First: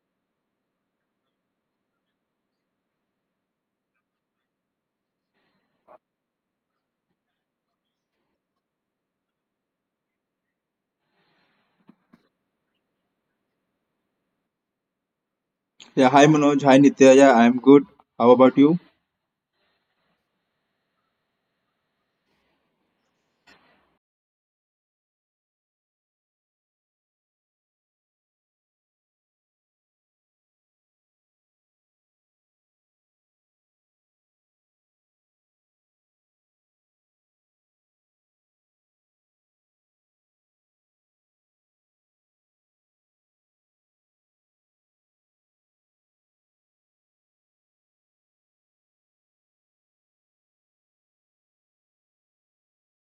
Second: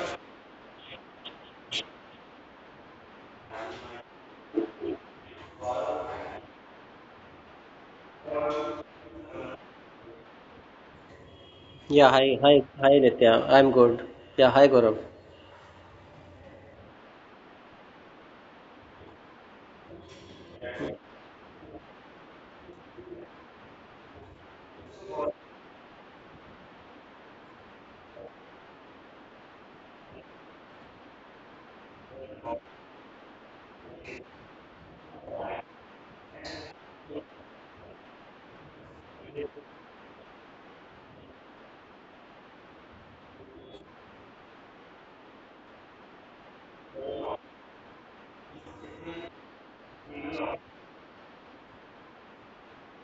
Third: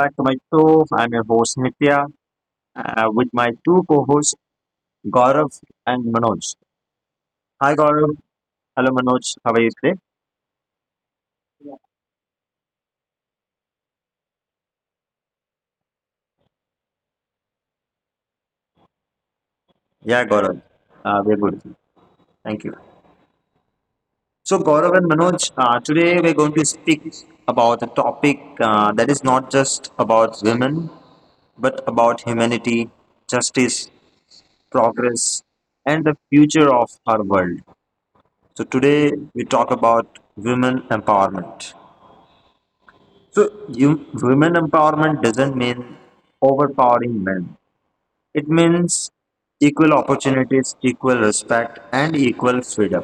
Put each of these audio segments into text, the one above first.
back to my show. I'm your host Nitya with my two co-hosts Gaurav and Manoj. Hi Gaurav, hello Manoj, how are you today? Yeah, hi, hi, hi, Nitya. I'm good. Yeah, hi, Gaurav. Yeah, hi Manoj, hi Nitya. Yeah, I'm good. How about you? Yeah Gaurav, we're good. Thank you. So Gaurav and Manoj, today we're going to speak about a topic that is not just about women, but about humanity, justice, progress, and the future of our world. So today we talk about women empowerment. So you, women empowerment doesn't mean overpowering men. It means equal opportunities, equal respect, and equal freedom.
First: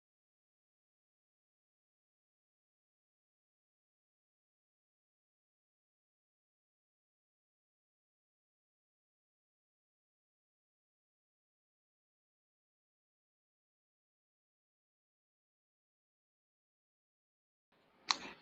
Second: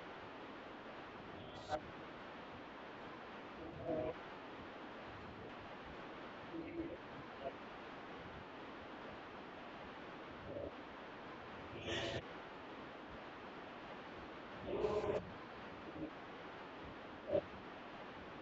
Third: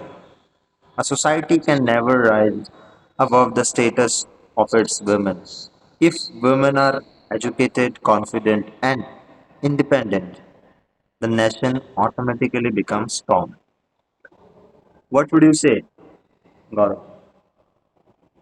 A society can never rise above the status of its women. If women are educated, confident, and independent, the nation automatically becomes strong. What would you say, Gaurav?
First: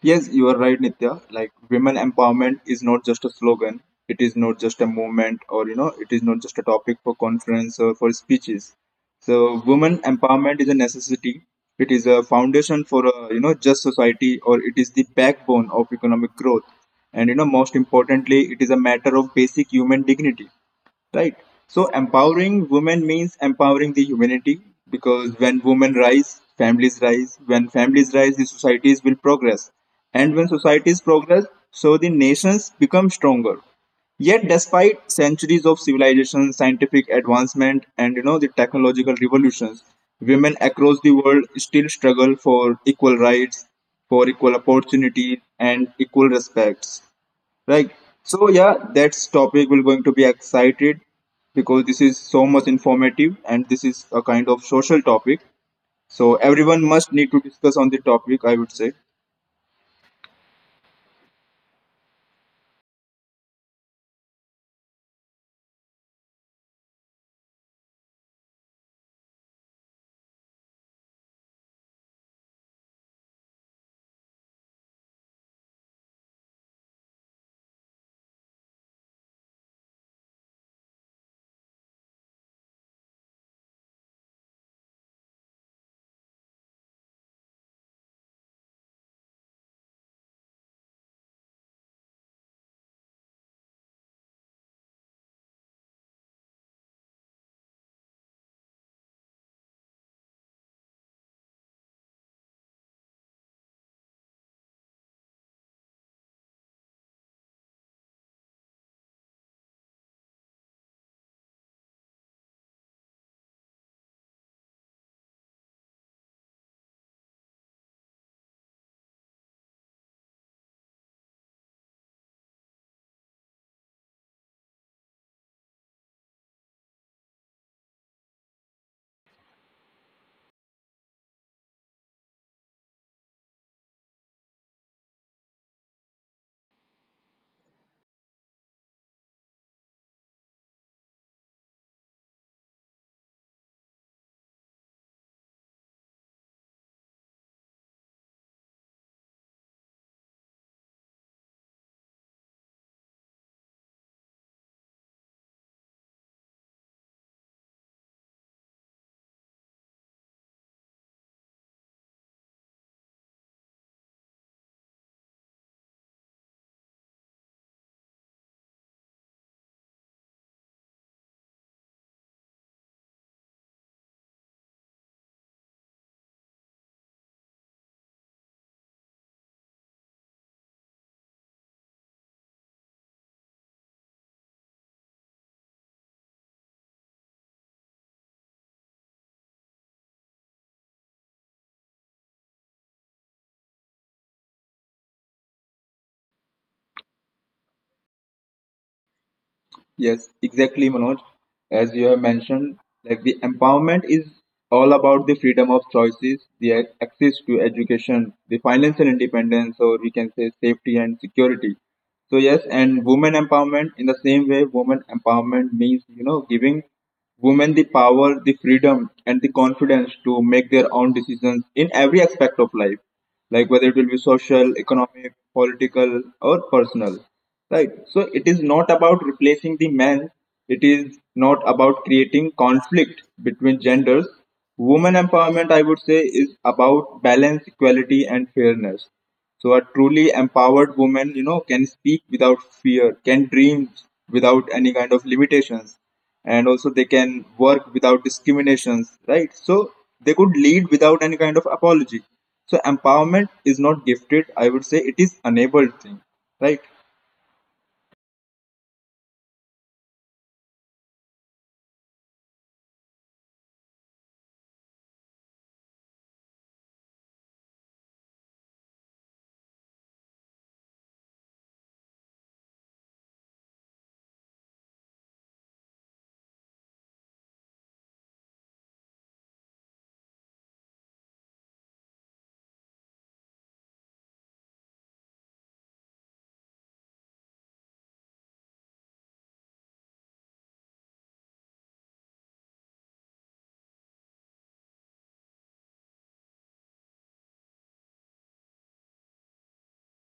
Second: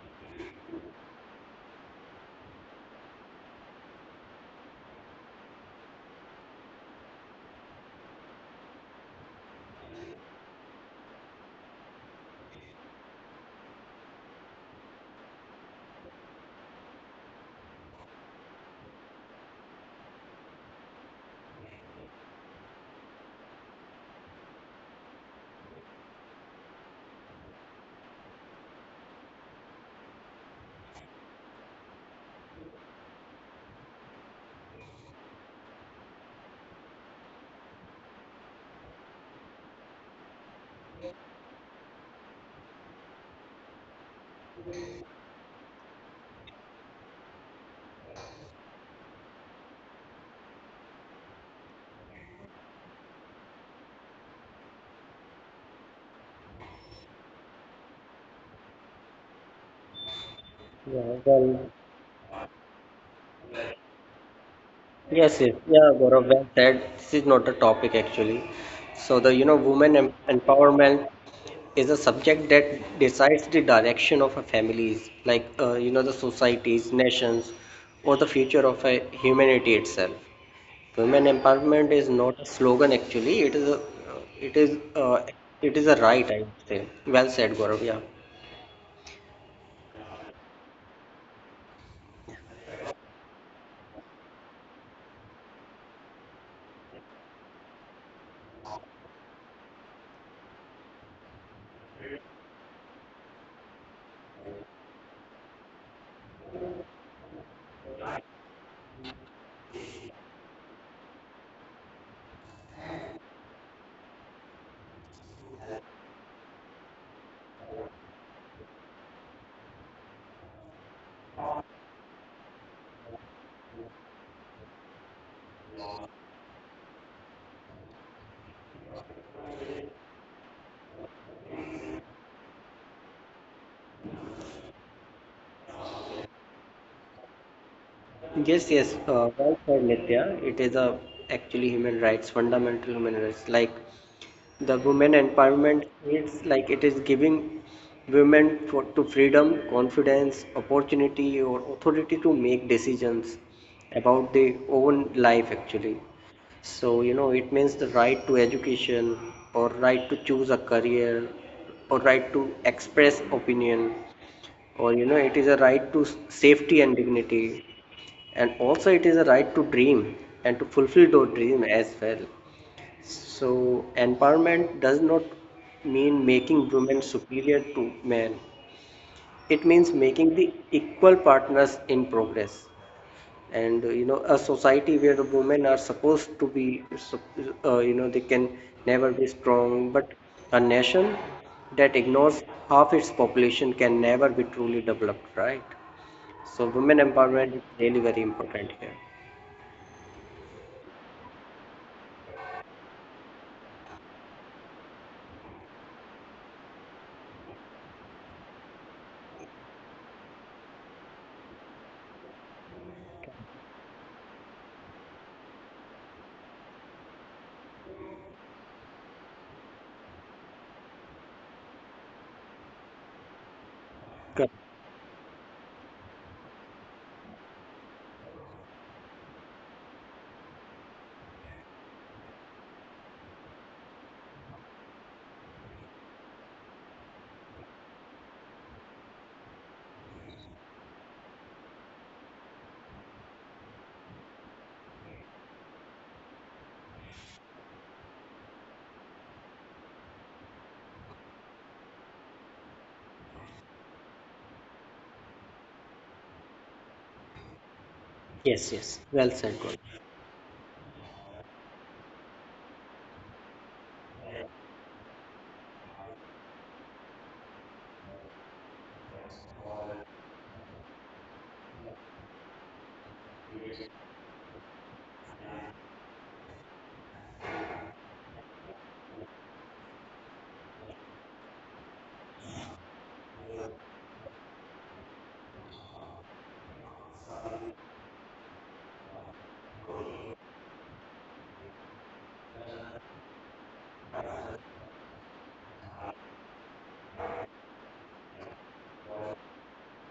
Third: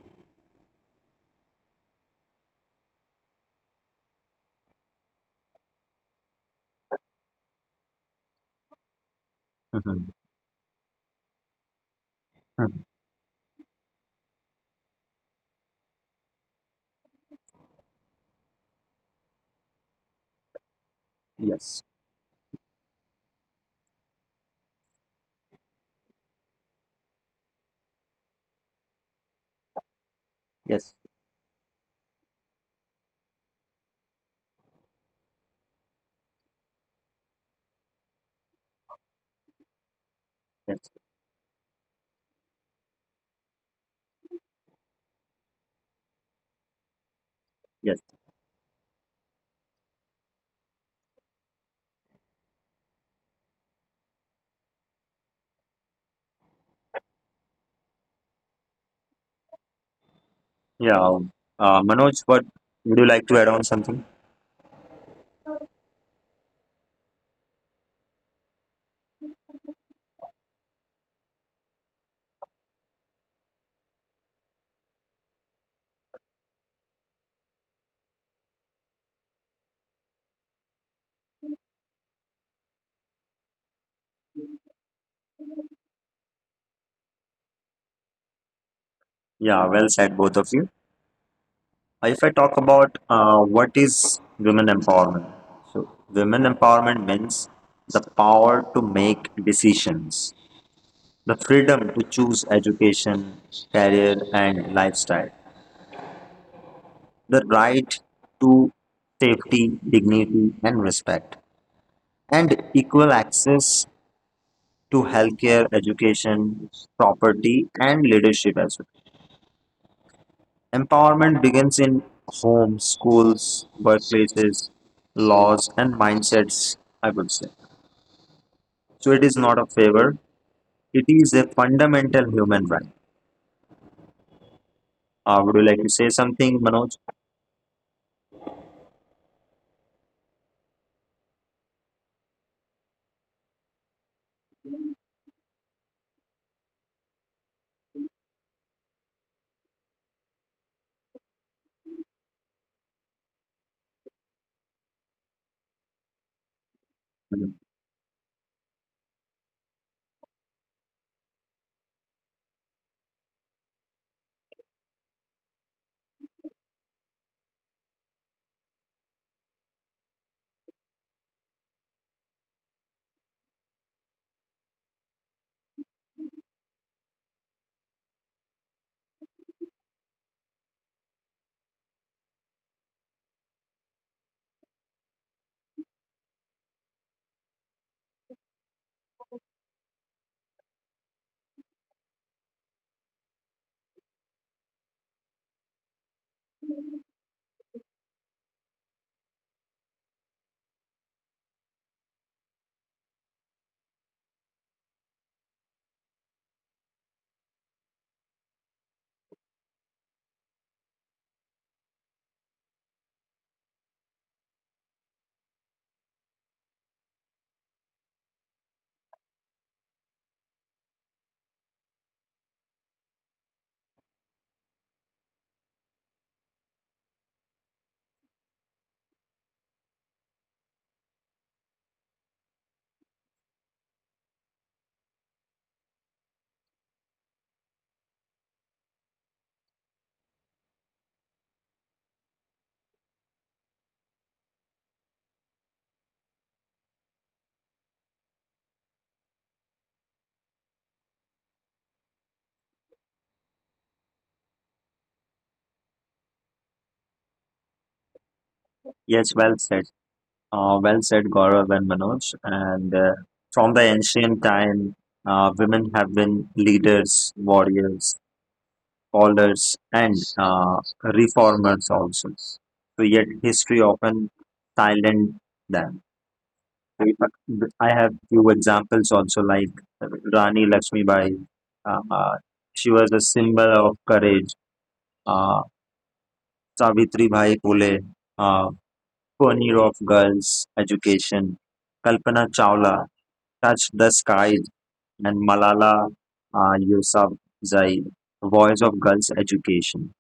Yes, you are right, Nitya. Like, women empowerment is not just a slogan, it is not just a movement, or you know, it is not just a topic for conference or for speeches. So, women Mhm. empowerment is a necessity, it is a Mhm. foundation for a you know, just society, or it is the backbone of economic growth. And you know, most importantly, it is a matter of basic human dignity. Right, Yes, so empowering women means empowering the humanity, because when women rise, families rise. When families rise, the societies will progress, and when yes, societies progress, so the nations become stronger. Yet despite centuries of civilization, scientific advancement, and you know the technological revolutions, women yes, across the world still struggle for equal rights, for equal opportunities, and equal respects. Right. yes. So yeah, that's topic we're going to be excited, because this is so much informative and this is a kind of social topic. So everyone must need to discuss on the topic, I would say. Yeah. Yeah, well, Manoj, what would you like to add on something? yes. Yeah, Gaurav, well said. This is not a topic actually. So the, you know, empowerment is a subject that decides the direction of a families, like, you know, the societies, nations, or the future of a humanity itself. Women empowerment is not a slogan actually. It is, uh, it is a right, I would say. Well said, Gaurav. Yeah. Yeah, well said, both of you. If I talk about what is women empowerment, so women empowerment means the power to make decisions, the freedom to choose education, career, and lifestyle, the right to safety, dignity, and respect, and equal access to healthcare, education, property, and leadership as well. Empowerment begins in homes, schools, workplaces, laws, and mindsets, I would say. So it is not a favor, it is a fundamental human right. Would you like to say something, Manoj? Yes, well said, Nitya. It is a actually human rights, fundamental human rights. Like the women empowerment, it's like it is giving women for, to freedom, confidence, opportunity, or authority to make decisions about their own life actually. So, you know, it means the right to education or right to choose a career or right to express opinion or you know it is a right to safety and dignity, and also it is a right to dream and to fulfill your dream as well. So empowerment does not mean making women superior to men. It means making the equal partners in progress. And you know, a society where the women are supposed to be you know, they can never be strong. But a nation that ignores half its population can never be truly developed, right? So women empowerment is really very important here. Yes, exactly, Manoj. As you have mentioned, like the empowerment is all about the freedom of choices, the access to education, the financial independence, or we can say safety and security. So yes, and women empowerment in the same way, women empowerment means you know giving women the power, the freedom, and the confidence to make their own decisions in every aspect of life, like whether it will be Correct. social, economic, political, or personal. Right. So it is not about replacing the man. It is not about creating conflict between genders. Women empowerment, I would say, is about balance, equality, and fairness. So a truly empowered woman, you know, can speak without fear, can dream without any kind of limitations, and also they can work without discriminations, right? So they could lead without any kind of apology. So empowerment is not gifted, I would say, it is enabled thing, right? Yes, Yes, well well said, said. Gaurav. Well said, Gaurav and Manoj. And from the ancient time, women have been leaders, warriors, scholars, and reformers also. So yet history often silent them. We, I have few examples also, like Rani Lakshmibai. Uh, uh, she was a symbol of courage. Uh, Savitri Bhai Pule, uh, pioneer of girls' education. Kalpana Chawla touched the skies, and Malala Yousafzai, voice of girls' education.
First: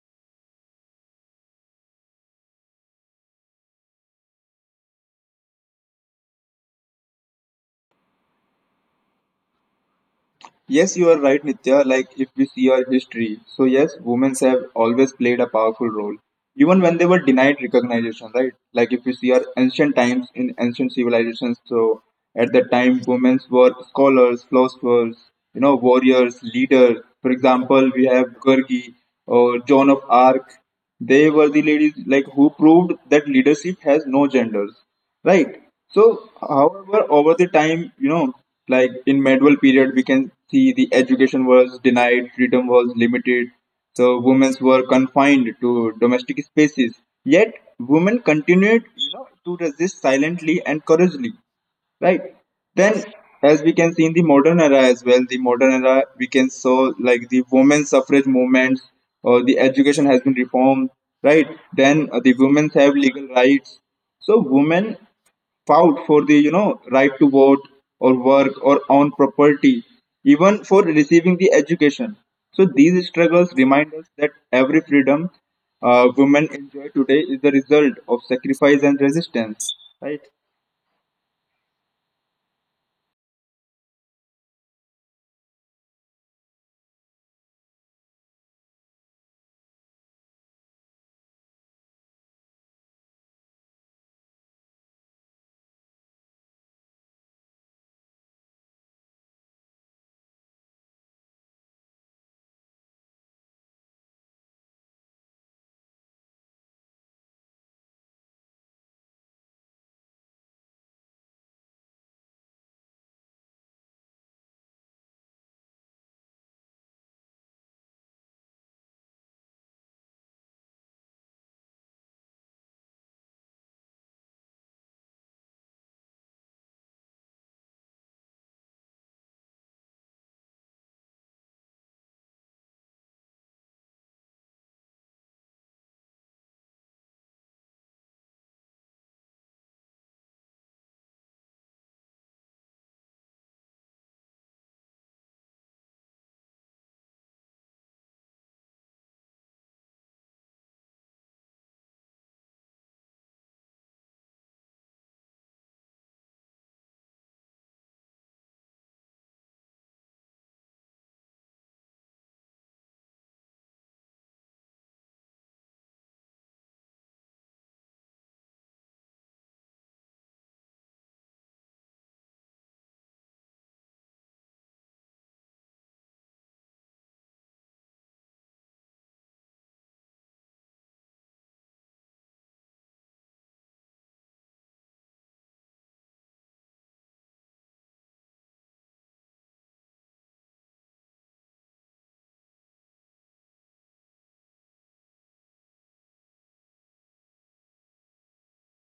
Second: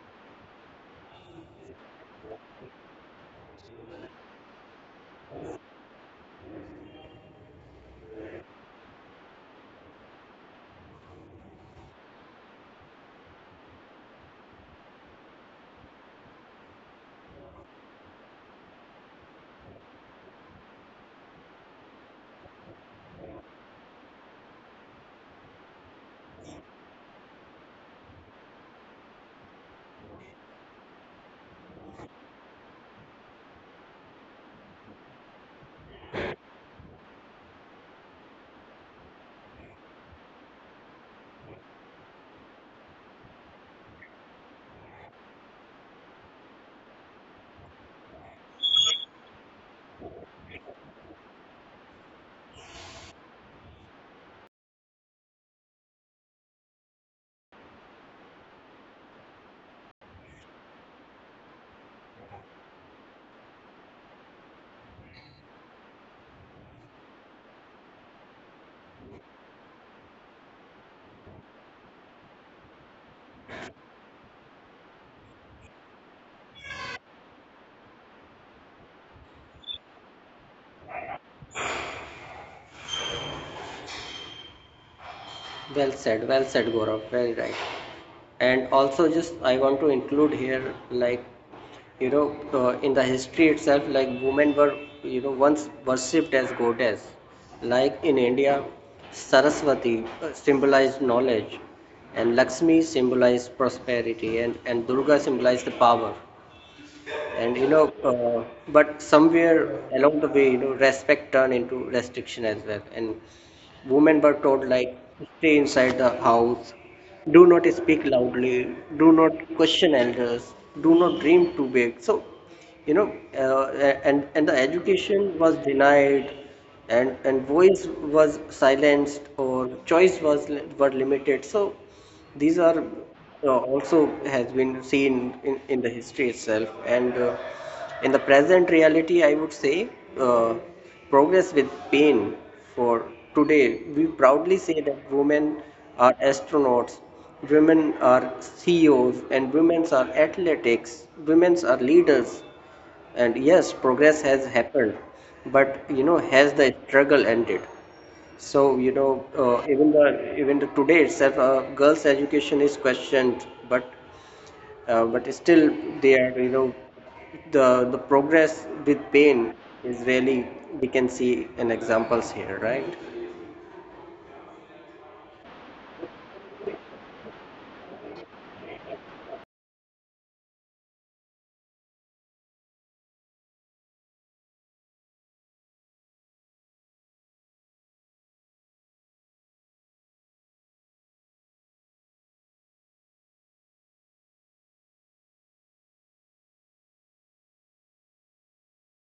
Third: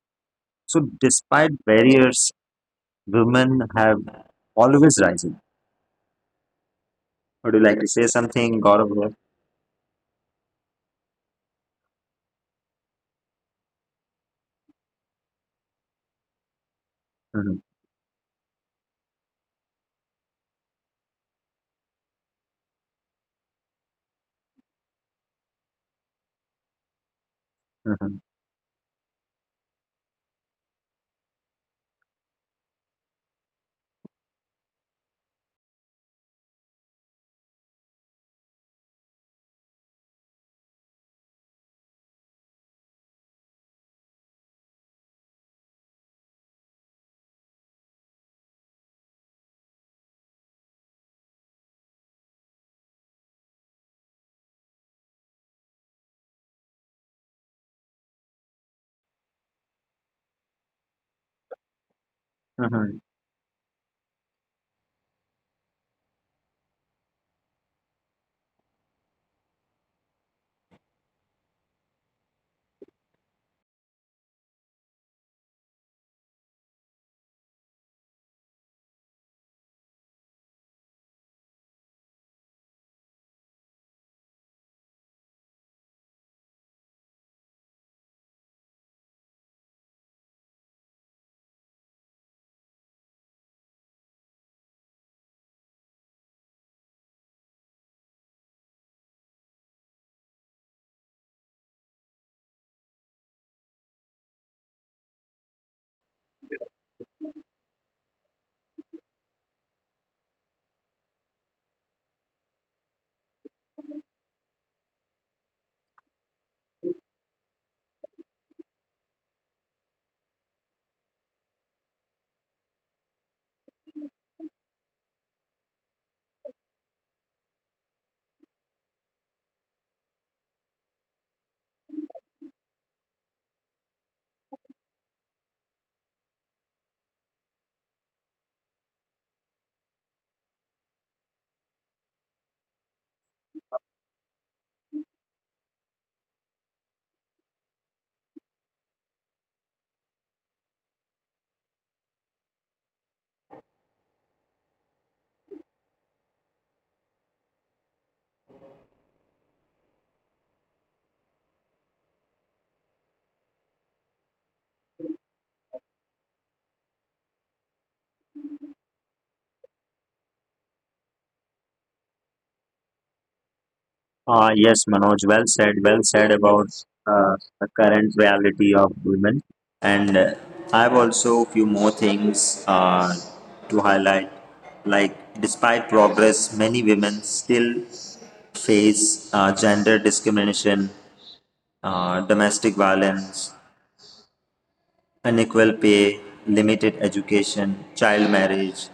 So, despite barriers, women have always risen. Would you like to say something, Gaurav? Yes, you are right, Nitya. Like, if we see our history, so yes, women have always played a powerful role, even when they were denied recognition, right? Like, if we see our ancient times in ancient civilizations, so at that time, women were scholars, philosophers, you know, warriors, leaders. For example, we have Gurgi or Joan of Arc. They were the ladies like who proved that leadership has no genders, right? So, however, over the time, you know, like in medieval period, we can see the education was denied, freedom was limited, so women were confined to domestic spaces. Yet, women continued, you know, to resist silently and courageously, right? Then as we can see in the modern era as well, the modern era we can saw like the women's suffrage movements, or the education has been reformed. Right, then the women Hmm. have legal rights. So women fought for the you know right to vote or work or own property, even for receiving the education. So these struggles remind us that every freedom women enjoy today is the result of sacrifice and resistance. Well said, Gaurav. Very right. And also, just I want to include here, like, you know, in the history itself, like, women were, you know, once worshipped as goddess. Like in India, Saraswati symbolized knowledge, and Lakshmi symbolized prosperity, and Durga symbolized the power. And you know, but somewhere along the way, you know, respect turned into restriction as well. And women were told, like, stay inside the house, do not speak loudly, do not question elders, do not dream too big. So, you know, and the education was denied, and voice was silenced, or choice was were limited. So these are also has been seen in the history itself. And in the present reality, I would say, uh, progress with pain. For today, we proudly say that women are astronauts, women are CEOs, and women are athletics, women are leaders. And yes, progress has happened, but you know, has the struggle ended? So, you know, even the today itself, girls' education is questioned, but still they are, you know, the the progress with pain is really we can see an examples here, right? Yes, Manoj, well said about the current reality of women. And I have also few more things to highlight. Like, despite progress, many women still face gender discrimination, domestic violence, unequal pay, limited education, child marriage,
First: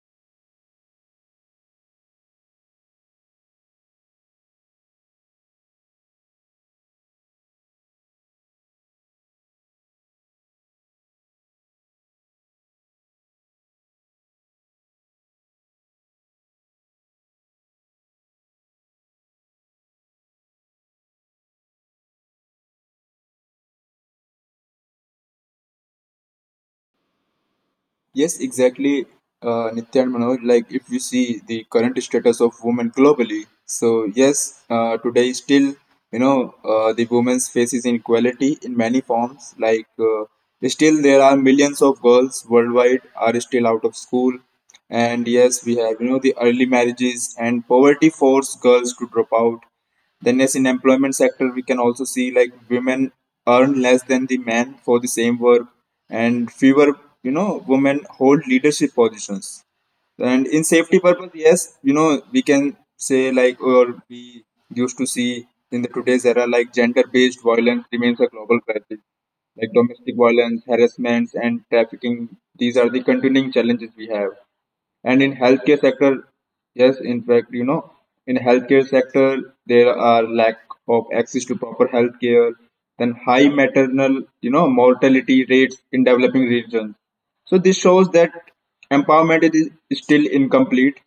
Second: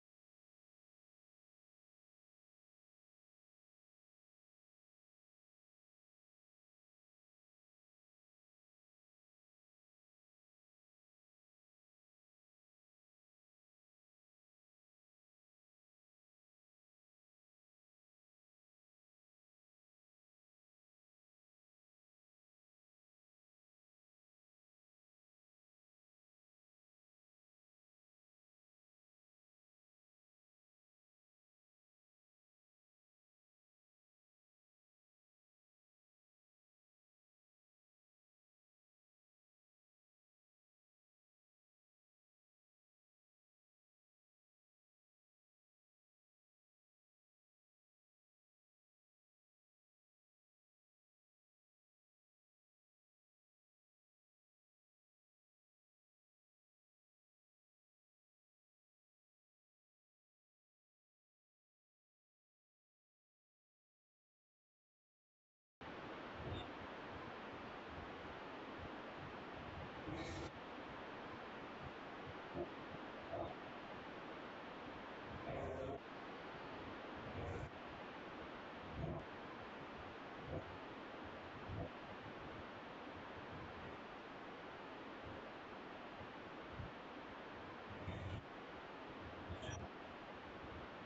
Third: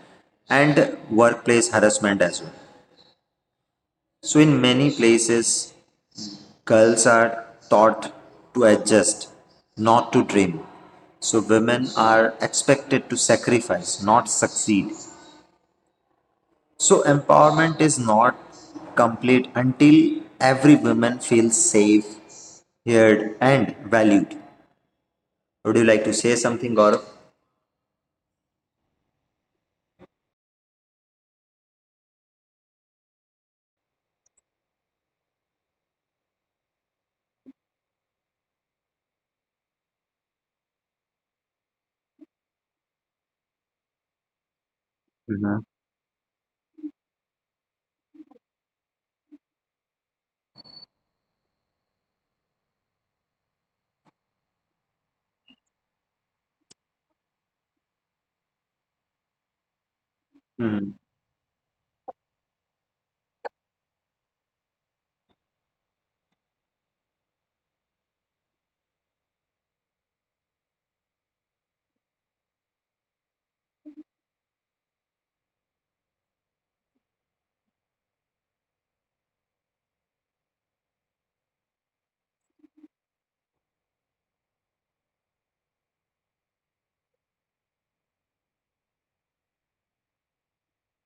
and workplace harassment as well. So, in many places, girls are taught to adjust, not to dream. So women are expected to sacrifice, not succeed. So empowerment is not complete until every woman feels safe, heard, and valued. Would you like to say something, Gaurav? Yes, exactly, Nitya and Manoj. Like, if you see the current status of women globally, so yes, today still, you know, the women's faces inequality in many forms. Like, still there are millions of girls worldwide are still out of school, and Mhm. yes, we have you know the early marriages and poverty force girls to drop out. Then as in employment sector, we can also see like women earn less than the men for the same work and fewer, you know, women hold leadership positions. And in Mm-hmm. safety purpose, yes, you know, we can say like or we used to see in the today's era like gender-based violence remains a global crisis, like domestic violence, harassment, and trafficking. These are the continuing challenges we have. And in healthcare sector, yes, in fact, you know, in healthcare sector there are lack of access to proper healthcare, then high maternal you know mortality rates in developing regions. So this shows that empowerment is still incomplete.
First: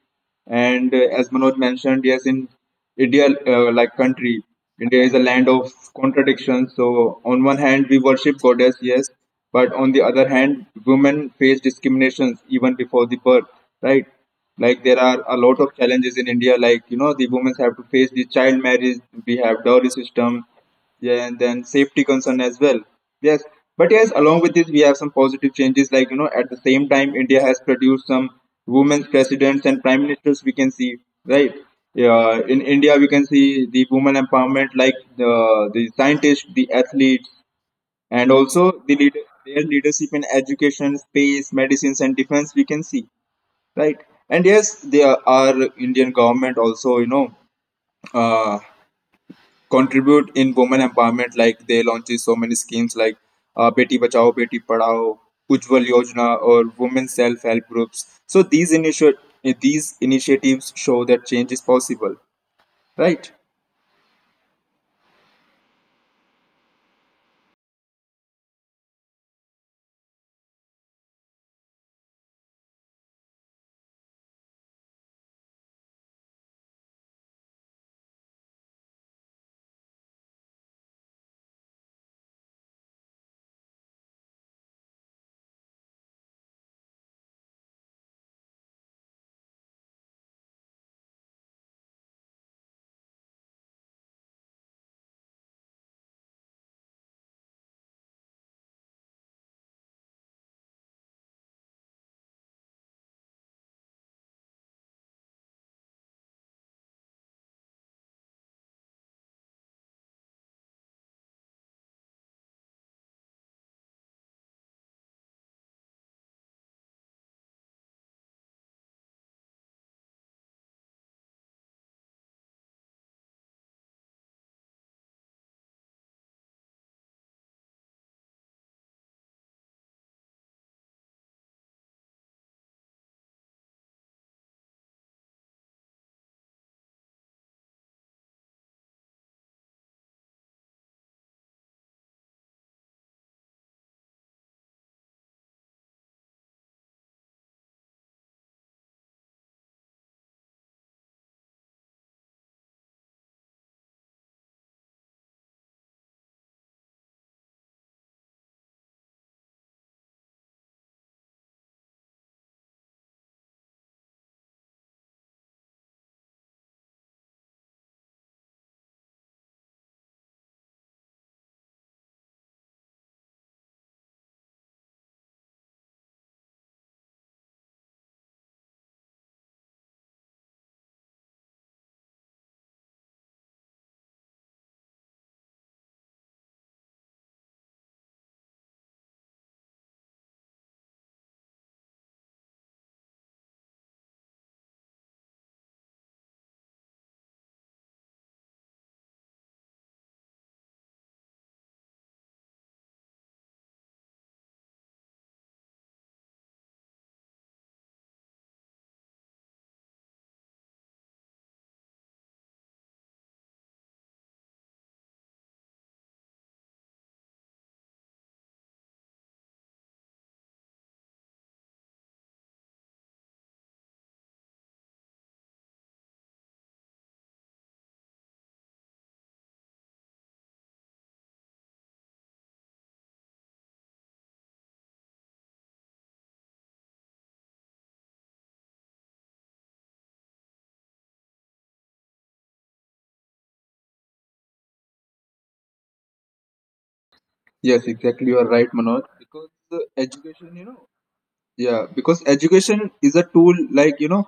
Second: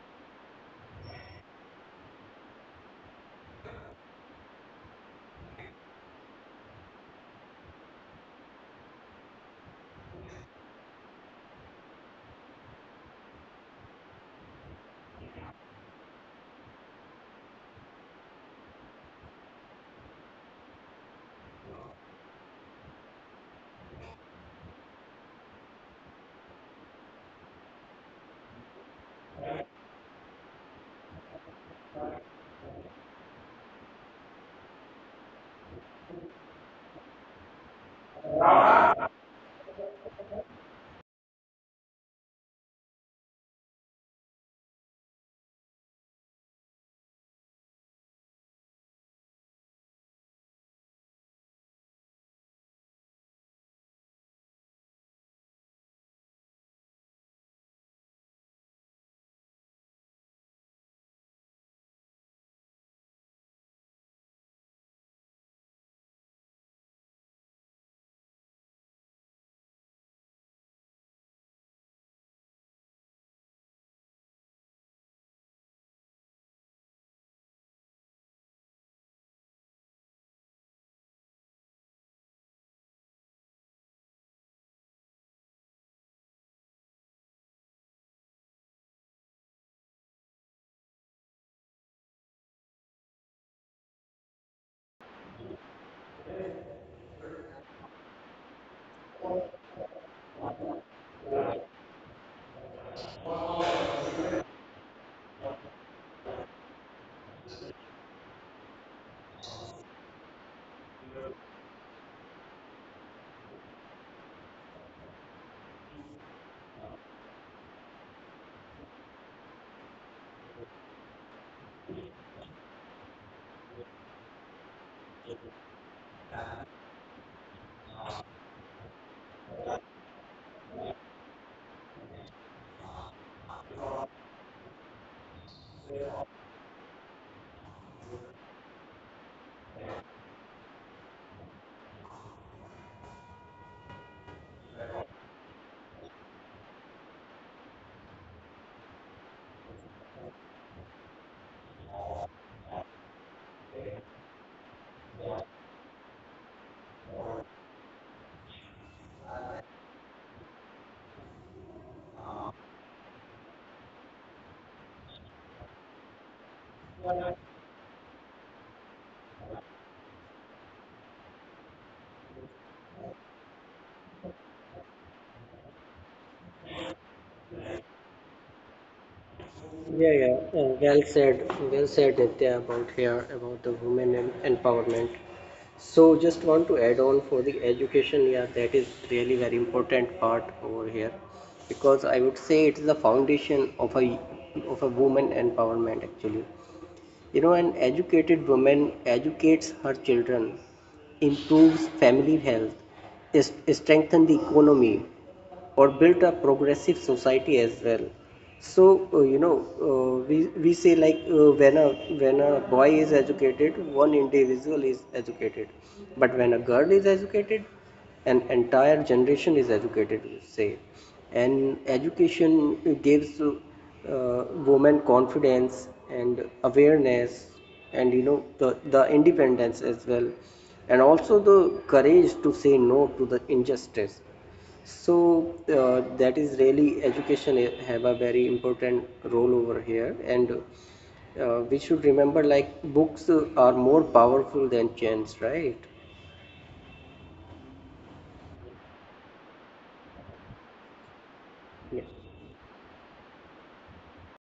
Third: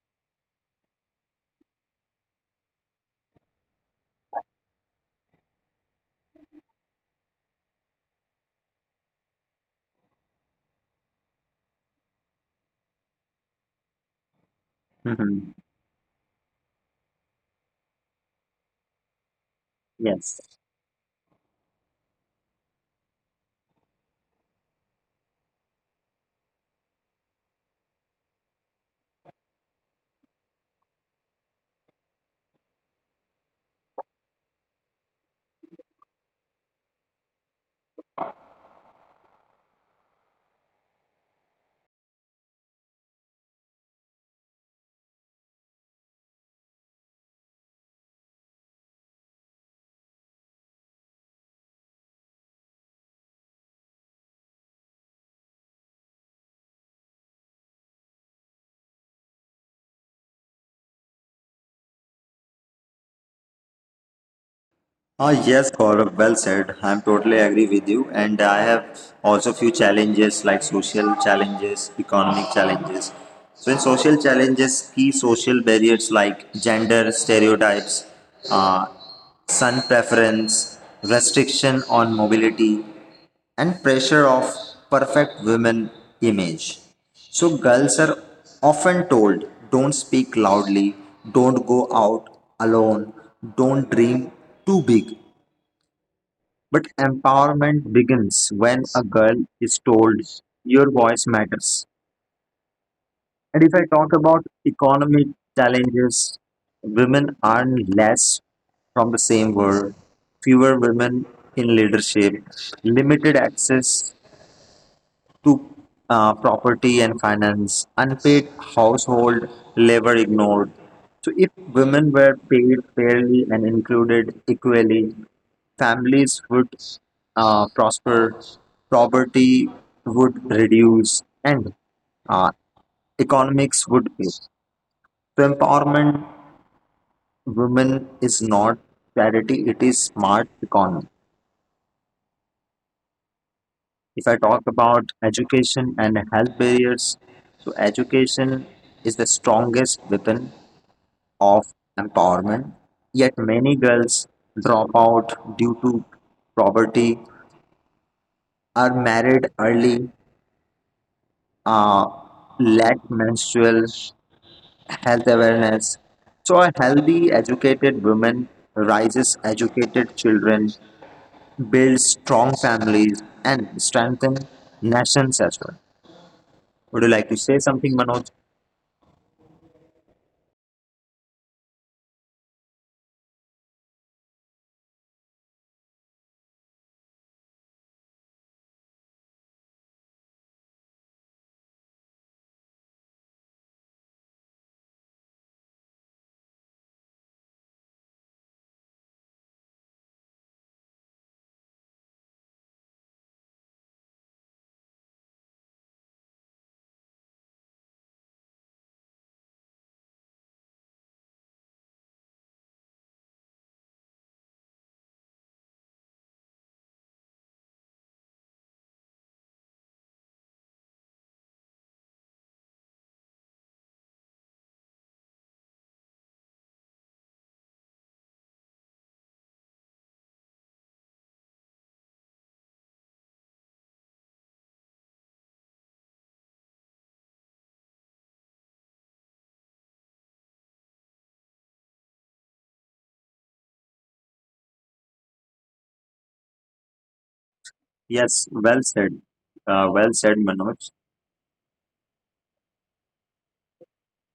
And as Manoj mentioned, yes, in India, like country, India is a land of contradictions. So on one hand, we worship goddess, yes, but on the other hand, women face discriminations even before the birth, right? Like there are a Mhm. lot of challenges in India, like you know, the women have to face the child marriage. We have dowry Yes. system, yeah, and then safety concern as well. Yes, but yes, along with this we have some positive changes, like you know at the same time India has produced some women's presidents and prime ministers we can see, right? Yeah, in India we can see the women empowerment, like the the scientists, the athletes, and also the leader, their leadership in education space, medicines, and defense we can see, right? And yes, there are our Indian government also, you know, uh, contribute in women empowerment. Like they launches so many schemes like Beti Bachao, Beti Padhao, Ujjwal Yojana, or women self help groups. So these initiatives show that change is possible, right? Ah yes, Gaurav, well said. I'm totally agree with you, and I have also few challenges like social challenges, economic challenges. So in social challenges, key social barriers like gender stereotypes, uh, sun preference, restriction on mobility, and pressure of perfect women image. So girls are often told don't speak loudly, don't go out alone, don't dream too big, but empowerment begins when a girl is told your voice matters. And if I talk about economic challenges, women earn less from the same work, fewer women in leadership, limited access to property and finance, unpaid household labor ignored. So, if women were paid fairly and included equally, families would prosper, poverty would reduce, and uh, economics would grow. So, empowerment women is not charity; it is smart economy. If I talk about education and health barriers, so education is the strongest weapon of empowerment. Yet many girls drop out due to poverty, are married early, uh, lack menstrual health awareness. So a healthy, educated woman raises educated children, builds strong families, and strengthens nations as well. Would you like to say something, Manoj? Well said, well said, Nitya, about here about the empowerment. So, just want to add on for the education. Yeah, that is really very important part over here, because I would say it is the foundation of a woman empowerment actually. You know, an educated woman educates her children, improves family health, strengthens the economy, or build a progressive society as well. So you know, we say like when a boy is educated, one individual is educated, but when a girl is educated, an entire generation is educated, we say. And education gives women confidence and awareness, and you know the independence as well, and also the courage to say no to the injustice. So that is really education have a very important role over here. And we should remember, like, books are more powerful than chance, right? Yes, exactly. You Yes, are right, well Manoj. said. Because the Well said, education, you Manoj. know, yeah, Yeah. because education is a tool like you know.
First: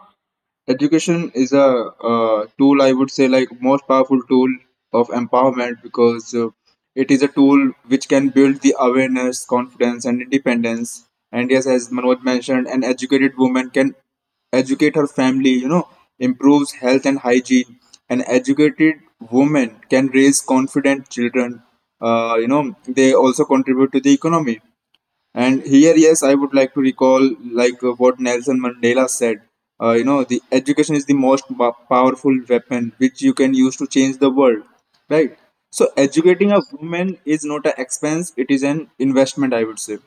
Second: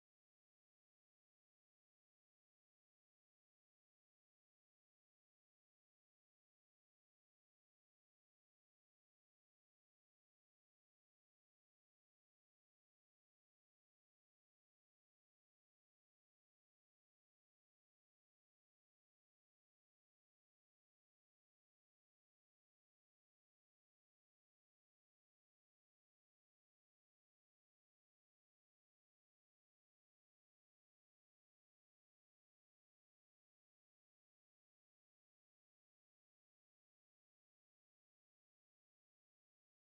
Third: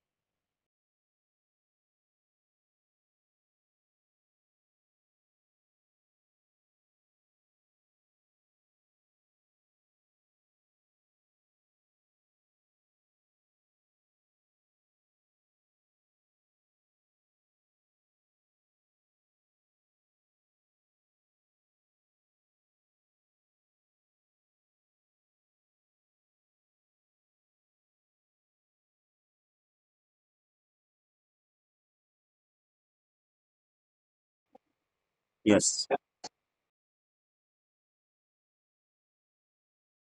Education is a tool, I would say, like most powerful tool of empowerment because it is a tool which can build the awareness, confidence, and independence. And yes, as Manoj mentioned, an educated woman can educate her family, you know, improves health and hygiene. An educated woman can raise confident children. You know, they also contribute to the economy, and here, yes, I would like to recall like what Nelson Mandela said. You know, the education is the most powerful weapon which you can use to change the world, right? So Yes, educating a woman is not an expense; it is an investment, I would say.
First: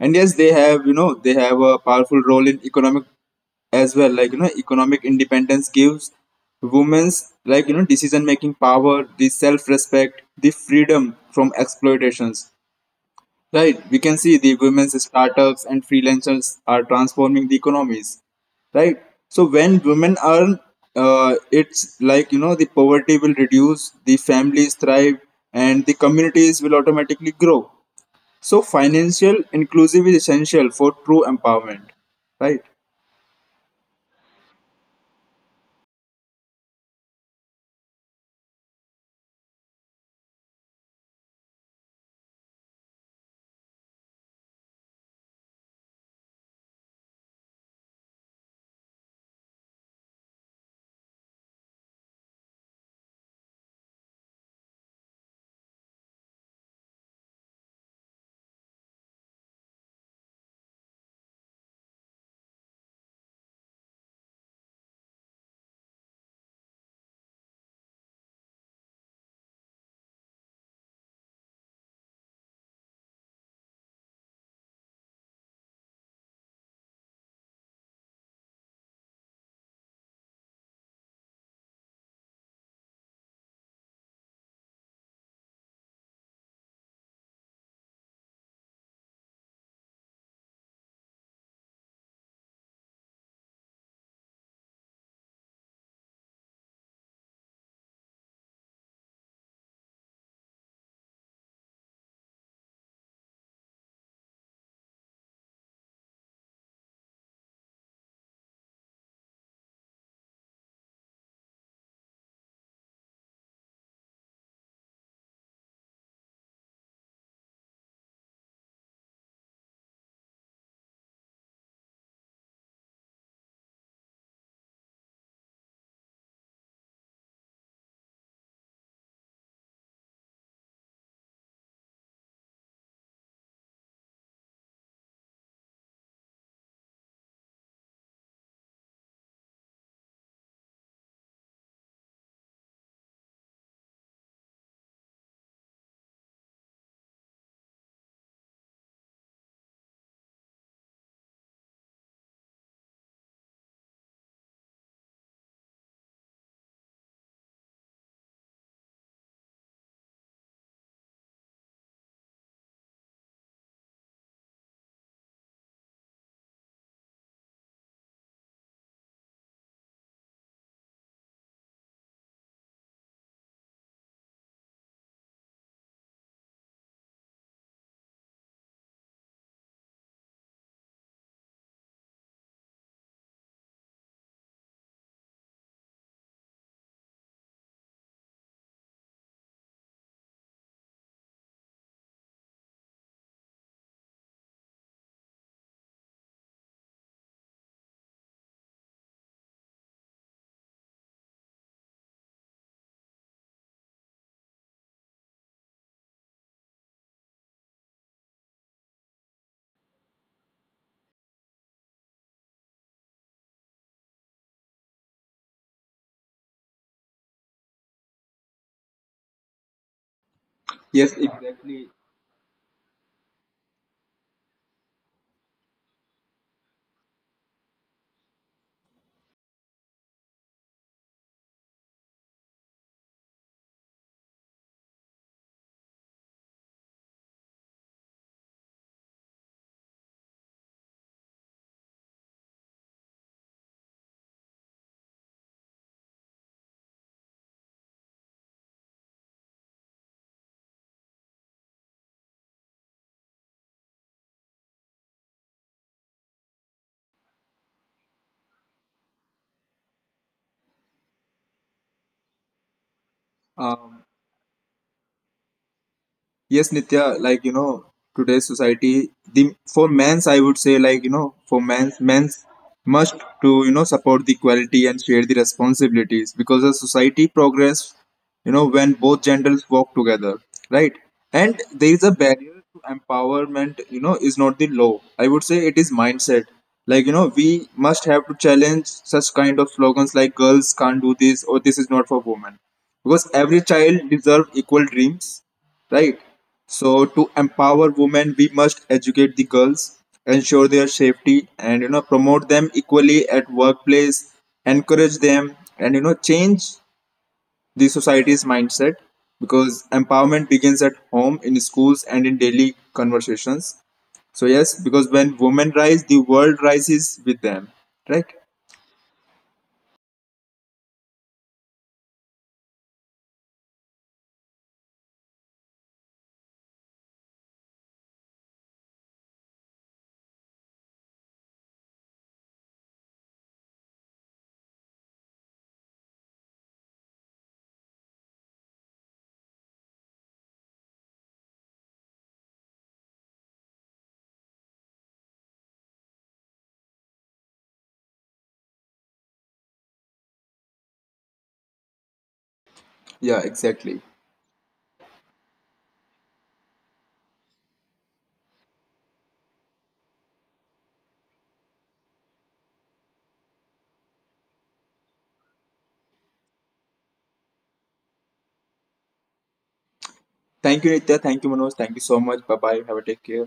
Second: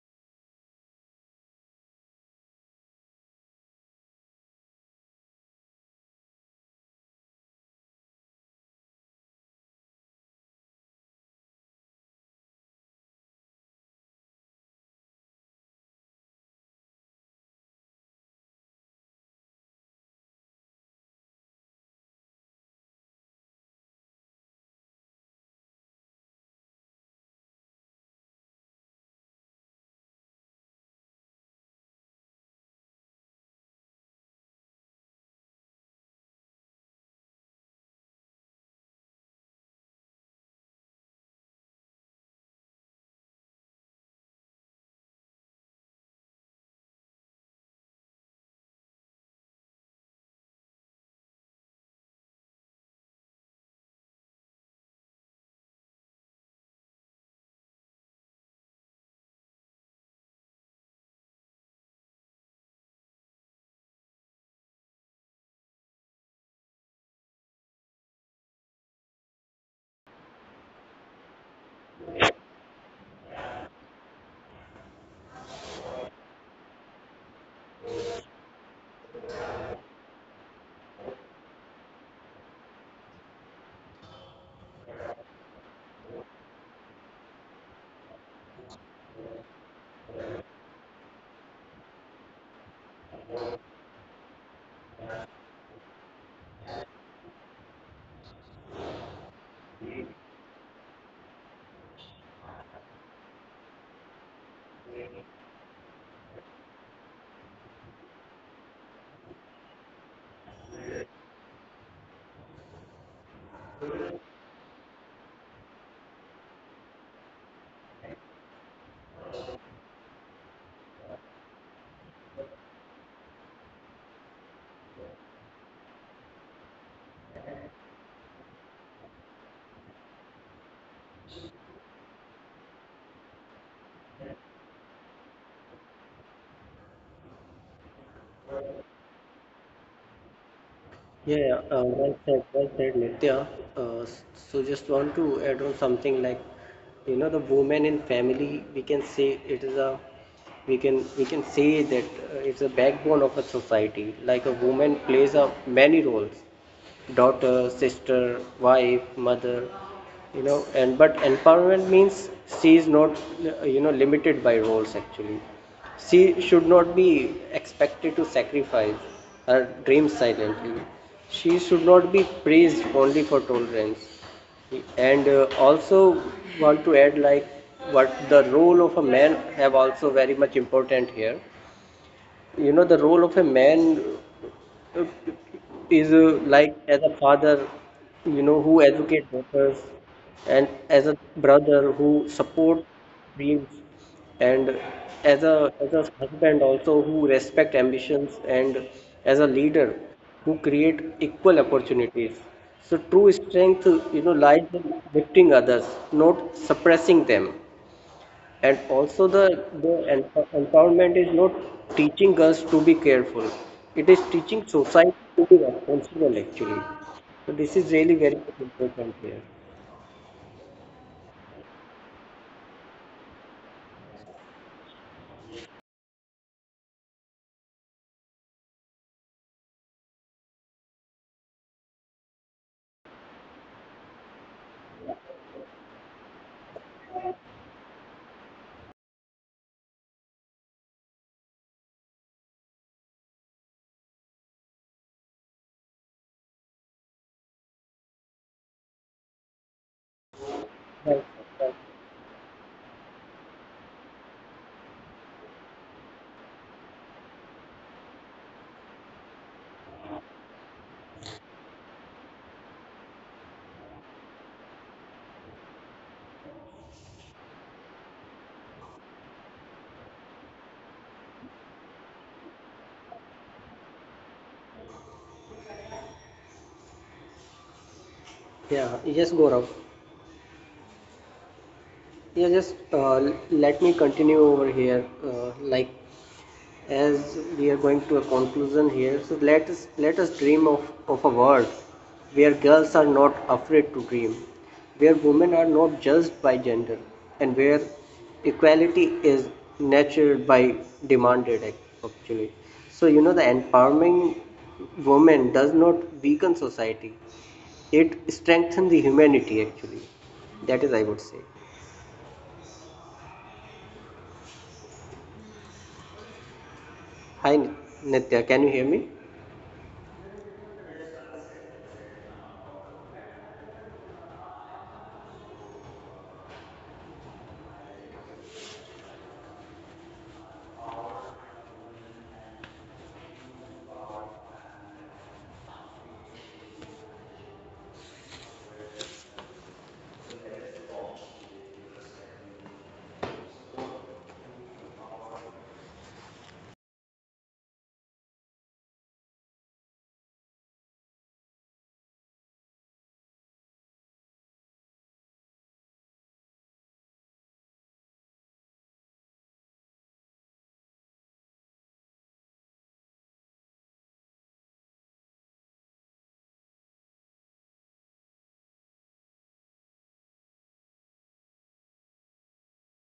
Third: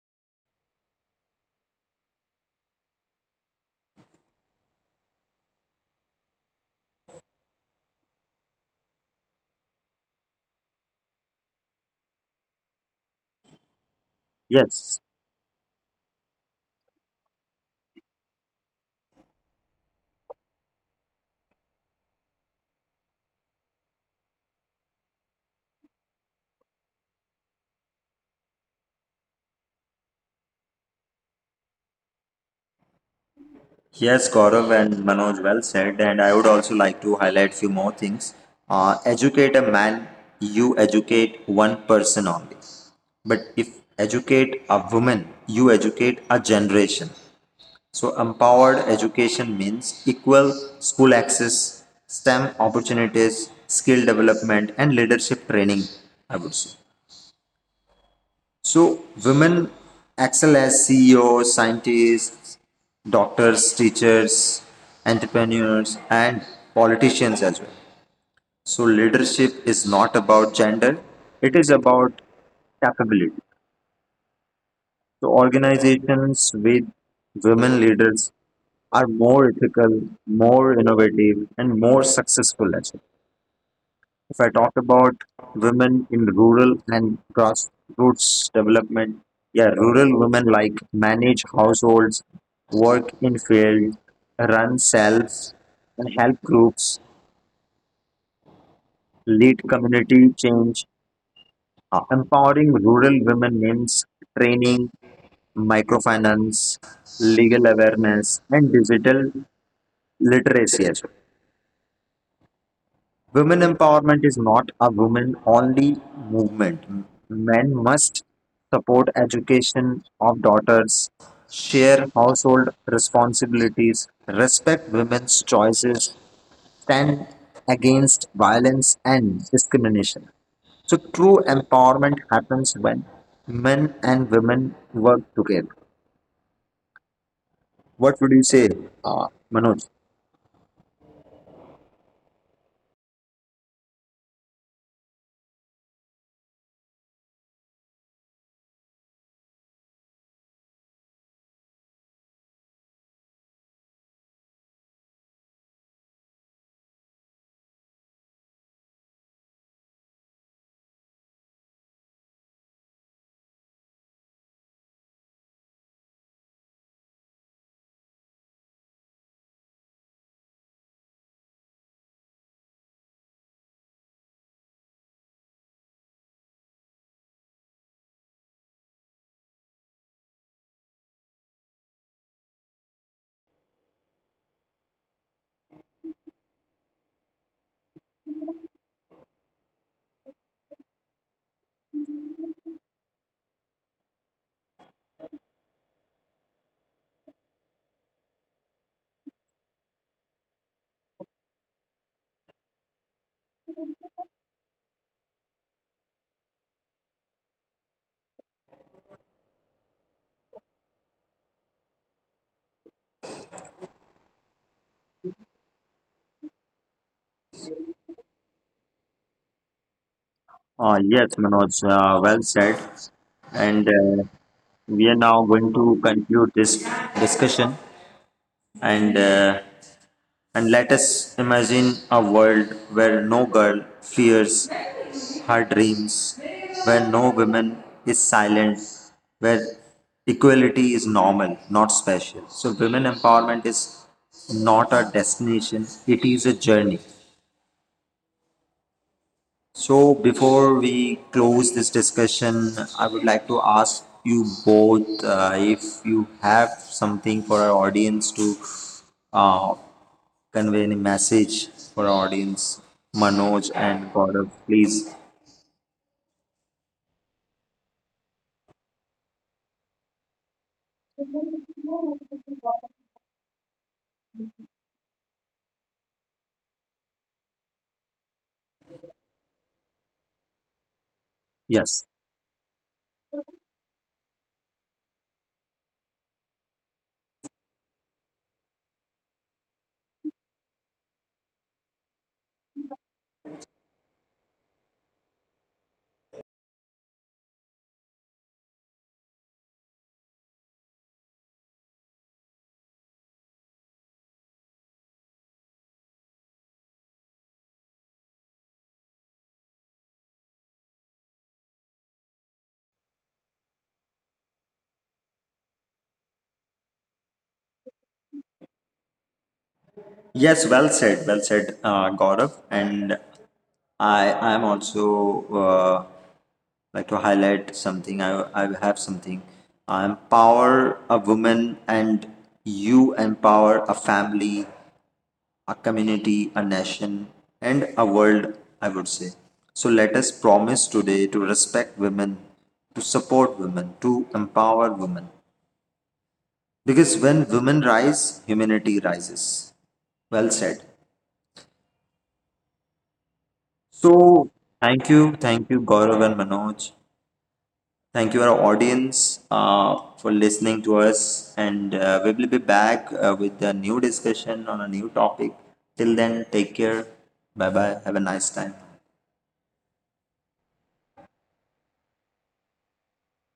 And yes, they have a powerful role in economic as well. Like you know, economic independence gives women's like you know decision making power, the self respect, the freedom from exploitations. Right, we can see the women's yes, startups and freelancers are transforming the economies. Right, so when women earn, it's like you know the poverty will reduce, the families thrive, and the communities will automatically grow. So financial inclusive is essential for true empowerment. Right. yes, Gaurav and Manoj, well said. And I would also like to highlight few more things. Educate a man, you educate one person only. But if educate a woman, you educate a generation. So empowered education means equal school access, STEM opportunities, skill development, and leadership training. I would say. So women excel as CEOs, scientists, doctors, teachers, entrepreneurs, and politicians as well. So leadership is not about gender; it is about capability. So organizations with women leaders are more ethical, more innovative, and more successful as well. If I talk about women in rural and grassroots development, yeah, rural women like manage households, work in field, run cells and help groups, lead community change, empowering rural women means training, microfinance, legal awareness, and digital literacy as well. Women empowerment is not a women only movement. Men must support education of daughters, share household responsibilities, respect women's choices, stand against violence and discrimination. So, true empowerment happens when men and women work together. What would you say, Manoj? Yeah, well said, Nitya. So just want to add on something like, you know, the woman in family, we can say it is a, we can say that it's a backbone of a society. Like a woman plays a many roles, daughter, sister, wife, mother, you know. And but empowerment means she is not, you know, limited by roles actually. She should not be expected to sacrifice her dreams silently. She should not be praised only for tolerance. And also want to add, like, what the role of a man have also very much important here. You know, the role of a man uh, is like as a father, you know, who educate daughters, and as a brother who support dreams, and as a husband also who respect ambitions, and as a leader who create equal opportunities. So true strength, you know, lies in lifting others, not suppressing them. And also the empowerment is not teaching us to be careful; it is teaching society to be responsible actually. So this is really very important here. Yes, Yes, exactly. Manoj, well said. And we are now going to conclude this discussion and uh, and let us imagine a world where no girl fears her dreams, where no woman is silent, where equality is normal, not special. So women empowerment is not a destination, it is a journey. So before we Right. close this Right. discussion, I would like to ask you both if you have something for our audience to uh, convey any message for our audience, Manoj Um, and Gaurav, please. Yes, Nitya, like you know, today's society, the for men's, I would say, like you know, for men's, must to you know support the equality and share the responsibilities because the society progress, you know, when both Yeah, genders yes, work Gaurav. together, right? And there is a Yes. barrier to Yeah, just empowerment, you know, let is me not the continue law. over I would here. say it is Like, mindset. Like you know, we as must we have are to going to a challenge such conclusion kind of here, so slogans like let "girls us can't do dream this" or of "this a is not world for women," where because girls are every not child afraid deserves to equal dream, dreams, where women are right? not judged So by to gender, empower and where women, we must educate the equality girls, is ensure their nurtured by safety, and you know demanded promote them actually. equally at So you know the workplace, empowering encourage them, and you women know does not change weaken society; the society's it mindset, strengthens the because humanity empowerment actually. begins at That home, is, I in would say. schools, and in daily conversations. So yes, because when women rise, the world rises with them, Hi right? Nitya, can you hear me? Yes, well said, Gaurav. And I'm also uh, like to highlight something. I have something. I empower a woman, and you empower a family, a community, a nation, and a world. I would say. So let us promise today to respect women, to support women, to empower women. Because when women rise, humanity rises. Well said. Yeah, exactly. So thank you, Gaurav and Manoj. Thank you, our audience, for listening to us. And we will be back with a new discussion on a new topic. Till then, take care. Bye bye. Have a nice time. Thank you, Nitya. Thank you, Manoj. Thank you so much. Bye bye. Have a take care.